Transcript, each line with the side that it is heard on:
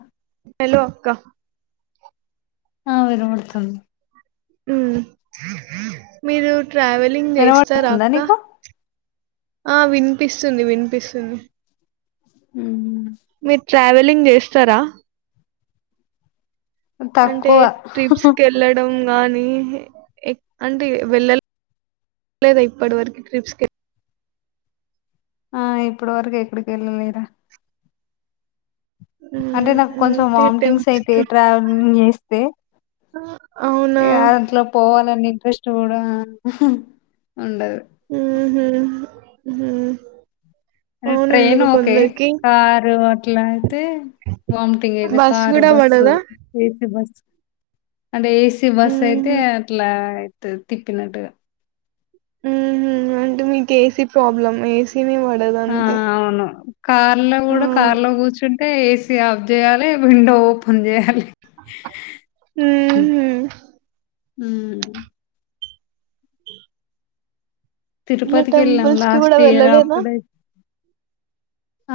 left: అ
right: hello అక్క
left: ఆ వినబడుతుంది
right: ఉ మీరు ట్రావెలింగ్ చేస్తారా
left: వినబడుతుందా
right: అక్క
left: నీకు
right: ఆ వినిపిస్తుంది వినిపిస్తుంది
left: ఊ
right: మీరు ట్రావెలింగ్ చేస్తారా అంటే
left: తక్కువ
right: ట్రిప్స్ కి వెళ్ళడం గానీ అంటే వెళ్ళ లేదా ఇప్పటి వరకు ట్రిప్స్కి
left: ఆ ఇప్పడు వరకు ఎక్కడికి వెళ్ళలేరా అంటే
right: ఉమ్,
left: నాకు కొంచెం
right: అంటే
left: వామిటింగ్స్
right: టెంపుల్స్
left: అయితే ట్రావెలింగ్ చేస్తే
right: ఆ
left: ఇగ అ దాంట్లో పోవాలని ఇంట్రెస్ట్ కూడా ఉండదు
right: ఊహు ఉహు
left: అ
right: అవును
left: ట్రైన్
right: ఎందుకు
left: ఓకే
right: కొందరికి
left: కారు అట్లా అయితే వమిటింగ్ ఇది
right: బస్సు
left: కారు
right: కూడా
left: బస్సు
right: పడదా
left: ఏసీ బస్ అంటే ఏసీ బస్ అయితే
right: ఉహు
left: అట్లా ఐతది తిప్పినట్టుగా
right: ఉహు అంటే మీకు ఏసీ ప్రాబ్లం ఏసీనే పడదు
left: ఆ!
right: అంతే
left: అవును కార్ లో కూడా కార్ లో కూర్చుంటే ఏసి ఆఫ్ చేయాలి విండో ఓపెన్ చేయాలి
right: ఊహూ
left: ఊ
right: [unintelligible] ఇట్లా
left: తిరుపతికి వెళ్ళాం
right: టెంపుల్స్ కి కూడా
left: లాస్ట్ ఇయర్
right: వెళ్ళలేదా
left: అప్పుడే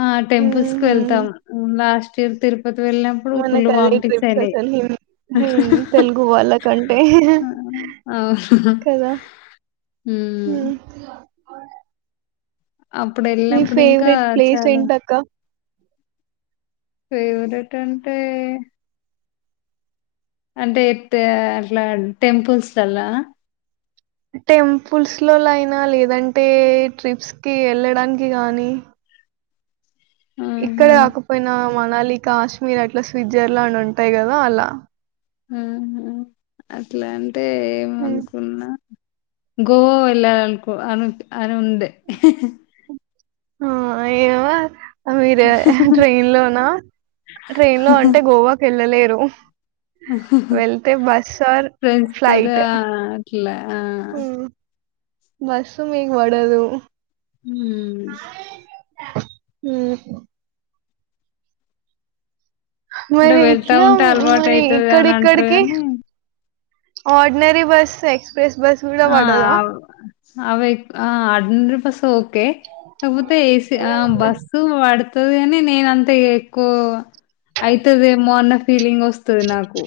left: ఆ టెంపుల్స్ కి
right: ఊహూ
left: వెళ్తాం లాస్ట్ ఇయర్ తిరుపతికి వెళ్ళినాం
right: మన కది ట్రిప్స్ అసలు హిన్ మీ తెలుగు వాళ్ళకంటే
left: ఆ! అవును.
right: కదా ఊ
left: హ్మ్. అప్పుడు
right: మీ
left: వెళ్ళినప్పుడు ఇంకా
right: ఫేవరెట్ ప్లేస్
left: చాలా
right: ఏంటక్క
left: ఫేవరెట్ అంటే అంటే ఇట అట్లా టెంపుల్స్ లల్లా
right: టెంపుల్స్ లో అయినా లేదంటే ట్రిప్స్ కి వెళ్ళడానికి గానీ ఇక్కడే
left: ఆహా!
right: కాకపోయినా మనాలి కాశ్మీర్ అట్లా స్విట్జర్లాండ్ ఉంటాయి కదా అలా
left: ఉహు అట్లా అంటే
right: హ్మ్
left: ఏమనుకున్నా గోవ వెళ్ళలనుకొ అని ఉండే
right: ఆ ఏవర్ ఆ మీరే ట్రైన్ లోనా ట్రైన్ లో అంటే గోవాకి వెళ్ళలేరు వెళ్తే బస్ర్ ఆర్
left: ఫ్రెండ్స్ తోటి
right: ఫ్లైట్
left: ఆ అట్ల ఆ
right: బస్సు మీకు పడదు
left: ఊ
right: ఊ
left: అంటే
right: మరి
left: వెళ్తా
right: ఎట్లా
left: ఉంటే అలవాటు
right: మరి
left: అయితది అని అంటారు
right: ఇక్కడికడికి
left: గాని
right: ఆర్డినరీ బస్ ఎక్స్ప్రెస్ బస్ కూడా
left: ఆ
right: పడదా
left: అవే ఆ ఆర్డినరీ బస్ ఓకే కాకపోతే ఏస్ ఆ బస్సు పడుతది గానీ నేన అంతా ఎక్కువ అయితదేమో అన్న ఫీలింగ్ వస్ స్తుంది నాకు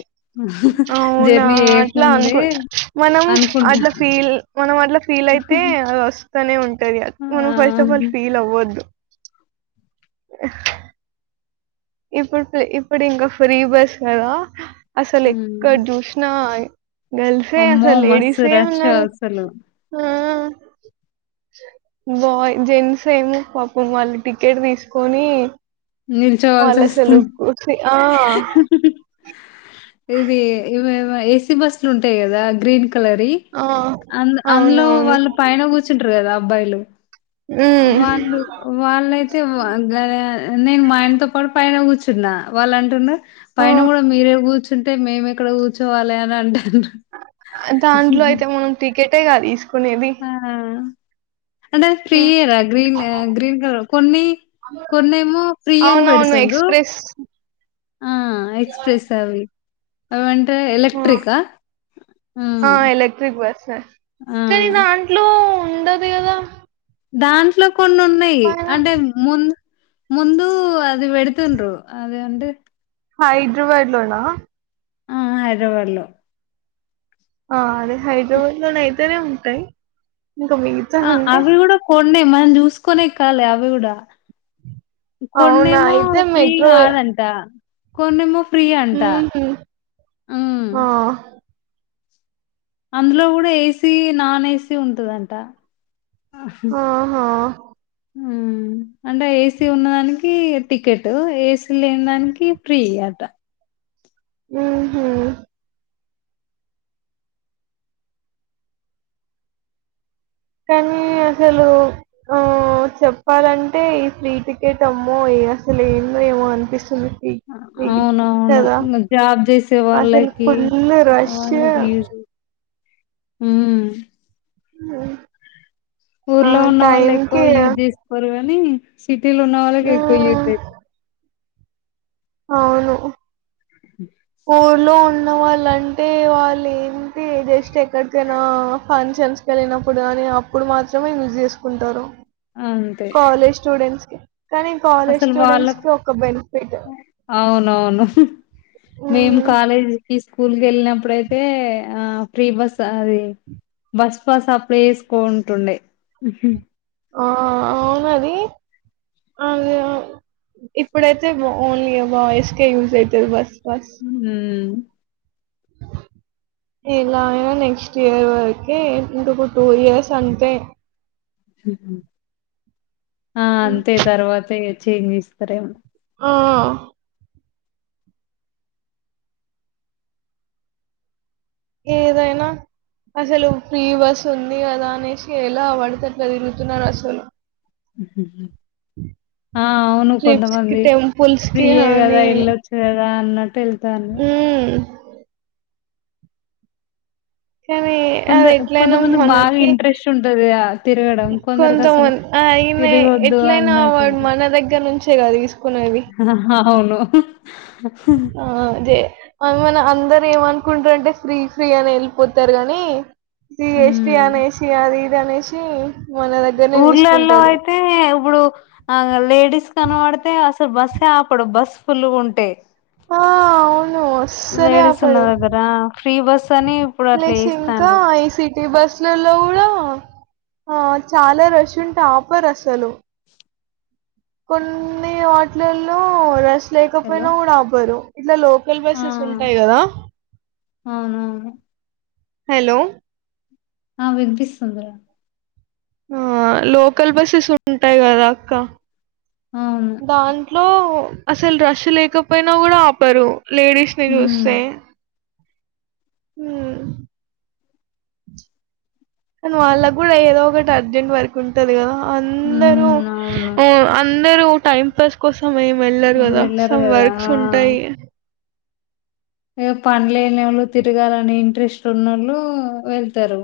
right: అవునా
left: జర్నీ
right: అట్లా
left: చేయకముందే
right: అనుకుంటా మనం
left: అనుకుంటా.
right: అట్లా ఫీల్ మనం అట్లా ఫీల్ అయితే అది వస్ స్థనే ఉంటంది అది
left: ఆ!
right: మనం ఫస్ట్ ఆఫ్ ఆల్ ఫీల్ అవ్వద్దు ఇప్పుడు ఇప్పుడు ఇంకా ఫ్రీ బస్ కదా అసలు ఎక్కడ
left: హ్మ్.
right: చూసినా గర్ల్సే
left: అమ్మో!
right: అసలు
left: మస్తు
right: లేడీసే
left: రష్
right: ఉన్నారు
left: అసలు.
right: ఆ బాయ్ జెంట్స్ ఏమో పాపం వాళ్ళు టికెట్ తీసుకొని
left: నిల్చవాల్సి
right: వాళ్ళు అసలు
left: వస్తుంది
right: కుర్చీ ఆ!
left: ఇది ఇవేవి ఏసీ బస్సులు ఉంటాయి కదా గ్రీన్ కలర్ వి
right: ఆ!
left: అందు అందులో
right: అవునవును.
left: వాళ్ళు పైన కూర్చుంటారు కదా అబ్బాయిలు
right: హ్మ్.
left: వాళ్ళు వాళ్ళైతే మాట్లాడలేదంటున్నారు. నేను మా ఆయనతో పాటు పైన కూర్చున్న వాళ్ళ అంటూండ్రు.
right: ఆ!
left: పైన కూడా మీరే కూర్చుంటే మేము ఎక్కడ కూర్చోవాలి అని అంటారు.
right: దాంట్లో అయితే మనం టికెటే కా తీసుకునేది.
left: ఆ అంటే
right: ఆ!
left: ఫ్రీయరా గ్రీన్ గ్రీన్ కలర్ కొన్ని కొన్నేమో ఫ్రీ అని
right: అవునవును.
left: బెడుతుండ్రు
right: ఎక్స్‌ప్రెస్
left: ఆ అయితే తెల్సా అవి అంటే
right: ఆ!
left: ఎలెక్ట్రికా మ్
right: బిగ్ బస్ కానీ దాంట్లో ఉండదు కదా?
left: దాంట్లో కొన్ని ఉన్నాయి అంటే ముందు ముందు అది వెడుతుండ్రు ఆది అంటే
right: హైదరాబాద్ లోనా
left: ఆ హైదరాబాద్ లోనే
right: ఆ అదే హైదరాబాద్ లోన ఎక్కడ ఉంటాయి ఇంకా
left: ఆ
right: అంటే
left: అవి కూడా కొన్నే మనం చూసుకోనే ఎక్కాలి అవి కూడా
right: అవునా!
left: కొన్నిమో
right: అయితే
left: ఫ్రీ
right: మెట్రో
left: కాలే కొన్నిమో ఫ్రీ అంట
right: హుహు.
left: హ్మ్
right: ఆ!
left: అందులో కూడా ఏంటి ఏసీ, నాన్ ఏసీ ఉంటుదంట. ఆహా
right: [inaudible]
left: అంటే ఏసీ ఉన్న దానికి టికెట్ ఏసీ లేని దానికి ఫ్రీ అట
right: మ్ హు కానీ అసలు ఆ చెప్పాలంటే ఈ ఫ్రీ టికెట్ అమ్మో అసలే ఏందో ఏమో అనిపిస్తుంది. కదా
left: అవునవును జాబ్ చేసే
right: అసలు
left: వాళ్ళకి
right: ఫుల్ రష్ [inaudible]
left: మ్
right: మ్
left: ఊర్లో ఉన్న వాళ్ళు ఎక్కువ యూజ్ చేస్తారు కానీ, సిటీలో ఉన్న వాళ్ళు ఎక్కువ యూజ్
right: హ్మ్.
left: చేయరు.
right: అవును
left: [inaudible]
right: ఊర్లో ఉన్న వాళ్ళంటే వాళ్ళు ఏంటి జస్ట్ ఎక్కడికైనా ఫంక్షన్స్ వెళ్ళినప్పుడు కానీ అప్పుడు మాత్రమే యూజ్ చేసుకుంటారు.
left: మ్
right: కాలేజ్ స్టూడెంట్స్ కానీ కాలేజ్
left: అసలు వాళ్ళకి
right: స్టూడెంట్స్‌కి ఒక బెనిఫిట్.
left: అవునవును. మేము
right: హ్మ్.
left: కాలేజీ కి స్కూల్ కి వెళ్ళినప్పుడుయితే ఆ ఫ్రీ బస్ అది బస్ పాస్ అప్లై చేసుకోవాల్సి ఉండే.
right: ఆ అవునది అద ఇప్పుడైతే ఓన్లీ బాయస్ కే యూజ్ అవుతుంది బస్ పాస్.
left: మ్
right: [inaudible] ఎలా అయినా నెక్స్ట్ ఇయర్ వరకే, ఇంక టూ ఇయర్స్ అంతే.
left: ఆ అంతే తర్వాతే చేంజ్ చేస్తారేమన్నా.
right: ఆ ఏదైనా అసలు ఫ్రీ బస్ ఉంది కదా అనేసి ఎలా వడితే అట్లా తిరుగుతున్నారు అసలు ఉ
left: ఆ! అవును.
right: ట్రిప్స్కి
left: కొంతమంది
right: టెంపుల్స్కి
left: ఫ్రీయే గదా!
right: హనీ
left: ఎళ్ళొచ్చు గదా! అన్నట్టు ఎళ్తాన్రు.
right: ఉహ్ కానీ
left: కొంద
right: అది ఎట్లయినా
left: కొంతమందికి బాగా
right: మనకి
left: ఇంట్రెస్ట్ ఉంటది ఆహ్, తిరగడం. కొందరికసలు
right: కొంతమంన్ ఆ ఈయనే
left: తిరగొద్దు
right: ఎట్లయినా ఆ వాడు
left: అన్నట్టుంటది.
right: మన దగ్గర నుంచే గా తీసుకునేది.
left: అవును
right: ఆ అదే మన అందరు ఏమనుకుంట్రూ అంటే ఫ్రీ ఫ్రీ అని ఏళ్ళిపోతారు కానీ. జీ ఏస్ టీ
left: హ్మ్.
right: అనేసి అది ఇది అనేసి. మన దగ్గరనే
left: ఊర్లలలో
right: తీసుకుంటాడు
left: అయితే ఇబ్బుడు. ఆగొ లేడీస్ కనపడితే అసలు బసే ఆపడు బసు ఫుల్ గుంటే.
right: ఓ అవును అస్సలే
left: లేడీస్ ఉన్న
right: ఆప్పడు
left: దగ్గర ఫ్రీ బస్ అని ఇప్పుడు అట్లా
right: లేసి ఇంకా
left: చేస్తాన్రు.
right: ఏసి ఈ బసులలో గూడా ఆ చాలా రష్ ఉంటే ఆపర్ అసలు. కొన్ని వాట్లలో రష్
left: హలో!
right: లేకపోయినా కూడా ఆపరు ఇట్లా లోప వెల్ బసెస్
left: ఆ!
right: ఉంటాయి కదా
left: అవునవును.
right: హలో
left: ఆ వినిపిస్తుందిరా
right: ఆ లోకల్ బస్సెస్ ఉంటాయి కదా అక్క
left: అవును
right: దాంట్లో అసలు రష్ లేకపోయినా కూడా ఆపరు లేడీస్
left: హ్మ్.
right: విరుసే కానీ వాళ్ళగ్ గూడా ఏదో ఒకటి అర్జెంట్ వర్క్. కుంటది గదా అందరూ
left: హ్మ్. అవును.
right: ఓ అందరూ టైం పాస్ కోసం ఏం వెళ్లరు కదా
left: వెళ్ళరు
right: సం
left: గదా!
right: వర్క్స్
left: ఆ!
right: ఉంటాయ్.
left: ఏ పన్ లేనోళ్ళు తిరగాలని ఇంట్రెస్ట్ ఉన్నళ్ళు వెళ్తారు.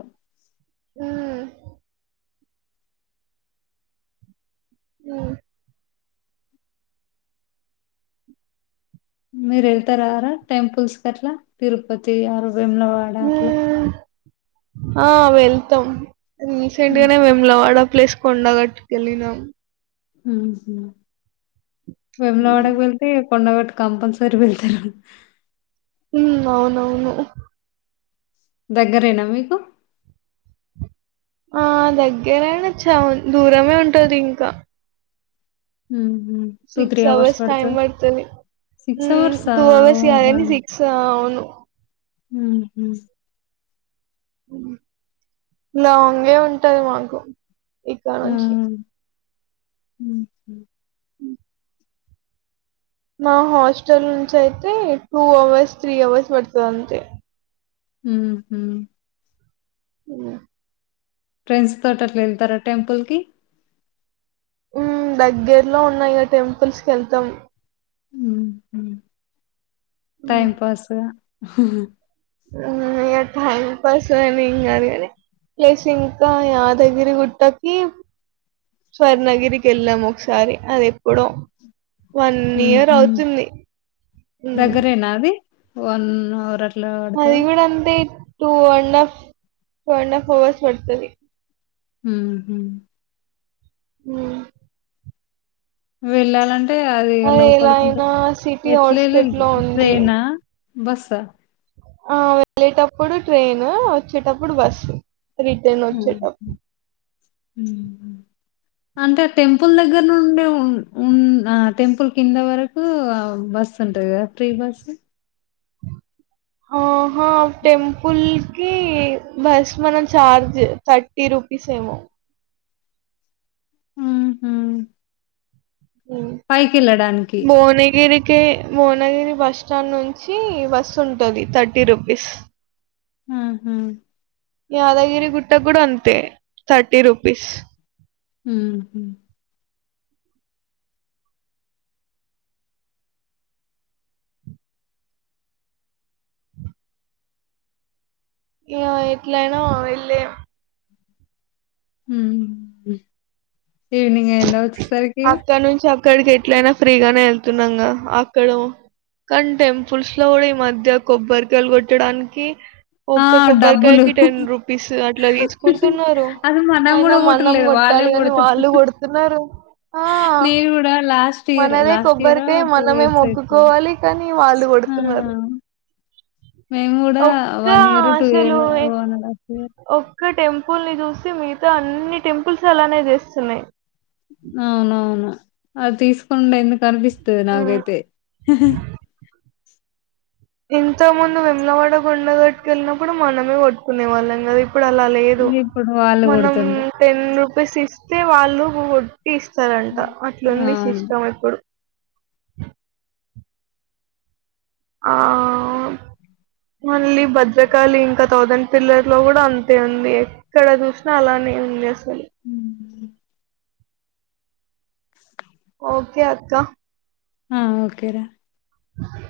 right: ఉహ్ హుహ్
left: మీరు ఏళ్తారారా టెంపుల్స్కి అట్లా తిరుపతి ఆర్ వేములవాడ అట్లా.
right: ఉమ్. ఆ వెళ్తాం రీసెంట్
left: హ్మ్.
right: గానే వేములవాడ ప్లేస్. కొండగట్కి ఏళ్లినం.
left: ఉహుహ్
right: ఉమ్
left: వేములవాడకి వెల్ కి కొండగట్ కంపల్సరి వెళ్తారు.
right: హుమ్మ్ అవునవును
left: దగ్గరేనా మీకు
right: ఆ దగ్గరేడా చా దూరమే ఉంటది ఇంకా
left: ఉహుహ్
right: సిక్స్ అవర్స్ టైమ్ వడ్తది. ఉ
left: అవర్సా?
right: తువావేసి
left: ఓహ్!
right: అదేది సిక్స్ ఆ అవును.
left: ఉహుహ్
right: లాంగే ఉంటది మాకు ఇక్క
left: ఆ!
right: నుంచి
left: హుహు.
right: హు మా హాస్టల్ నుంచి అయితే టూ అవర్స్ త్రీ అవర్స్ వడుతది అంతే.
left: ఉహుహు్
right: అయో
left: ఫ్రెండ్స్ తోట్ అట్లా ఏళ్తారా టెంపుల్ కి.
right: ఉమ్మ్ దగ్గరలో ఉన్నా ఇగ టెంపుల్స్‌ కేళ్తాం
left: మ్మ్ఉహ్మ్ టైం పాస్
right: అ ఇగ టైం పాస్ అనేం కాదు గాని ప్లేస్ ఇంకా యాదగిరి గుట్టకి స్వర్ణ గిరికి ఎళ్ళాం ఒకసారి అది ఎప్పుడో వన్ ఇయర్
left: ఉహు
right: అవుతుంది ఉమ్మ్
left: నాది వన్ అవర్ అ
right: అది కూడా అంతే two and half two and half hours పడుతది
left: మ్మ్ఉహ్మ్
right: ఉమ్మ్
left: వెళ్ళాలంటే అది
right: ఎలా
left: లోపలికుంటే
right: అయినా సిటీ ఔట్స్కట్‌లో
left: ఎట్లేల్లిండ్రు
right: ఉంది.
left: ట్రైనా బస్సా
right: ఆ వెళ్ళేటప్పుడు ట్రైన్ వచ్చేటప్పుడు బస్సు రిటర్న్ వచ్చేట
left: ఉమ్మ్ అంటే ఆ టెంపుల్ దగ్గర నుండి ఉమ్ ఆ టెంపుల్ కింద వరకు బస్సు ఉంటది కదా ఫ్రీ బస్సు
right: ఆహా టెంపుల్‌కి బస్ మనం చార్జ్ థర్ టి రూపీస్ ఏమో
left: మ్మ్ఉహ్మ్
right: ఉమ్మ్
left: పైకెళ్లడానికి
right: భువనగిరికి భువనగిరి బస్ స్టాండ్ నుంచి బస్ ఉంటది థర్టీ రూపీస్
left: ఆహా
right: యాదగిరి గుట్టకి కూడా అంతే థర్టీ రుపీస్
left: మ్మ్ఉహ్మ్
right: ఇగ ఎట్లయినా వెళ్ళి
left: ఉమ్మ్ ఈవినింగ్ అయిందా వచ్చే సరికి
right: అక్కడ నుంచి అక్కడికి ఎట్లయినా ఫ్రీగానే వెళ్తున్నాంగా అక్కడ కానీ టెంపుల్స్‌లో కూడా ఈ మధ్య కొబ్బరికాయలు కొట్టడానికి
left: ఆ!
right: ఒక్క
left: డబ్బులు.
right: కొబ్బరికాయకి టెన్ రూపీస్ అట్లా తీసుకుంటున్నారు
left: అది మనం
right: అయిన
left: గూడా
right: మ నం
left: కొట్టుడులేదు. వాళ్ళే
right: కొట్టాలి కాని
left: కొడతారు.
right: వాళ్ళు కొడుతున్నారు ఆ
left: కూడా లాస్ట్ ఇయర్
right: మనదే
left: లాస్ట్ ఇయరో
right: కొబ్బరికాయ
left: టూ
right: మనమే
left: ఇయర్స్ అయితుంది
right: మొక్కుకోవాలి కానీ వాళ్ళు
left: ఆ
right: కొడుతున్నారు
left: మేము కూడా
right: ఒక్క
left: వన్ ఇయర్ టూ ఇయర్
right: అసలు
left: వన్ అండ్ ఆఫ్ ఇయర్
right: ఒక్క టెంపుల్‌ని చూసి మిగతా అన్ని టెంపుల్స్ అలానే చేస్తున్నాయ్
left: అవునవును అది తీసుకుండు ఎందుకు అనిపిస్తది నాకైతే
right: ఇంతకు ముందు వేములవాడ కొండగట్టుకు ఎళ్ళినప్పుడు మనమే కొట్టుకునే వాళ్ళం కదా ఇప్పుడు అలా లేదు
left: ఇప్పుడు వాళ్ళు
right: మనం
left: కొడుతుండ్రు.
right: టెన్ రూపీస్ ఇస్తే వాళ్ళు కొడ్టి ఇస్తారంట
left: హ్మ్.
right: అట్లుంది
left: అవును.
right: సిస్టమ్ ఇప్పుడు ఆ మళ్ళీ భద్రకాళి ఇంకా థౌసండ్ పిల్లర్లో కూడా అంతే ఉంది ఎక్కడ చూసినా అలానే ఉంది అసలు
left: ఉమ్మ్
right: ఓకే అక్కా
left: ఆ ఓకేరా
right: అ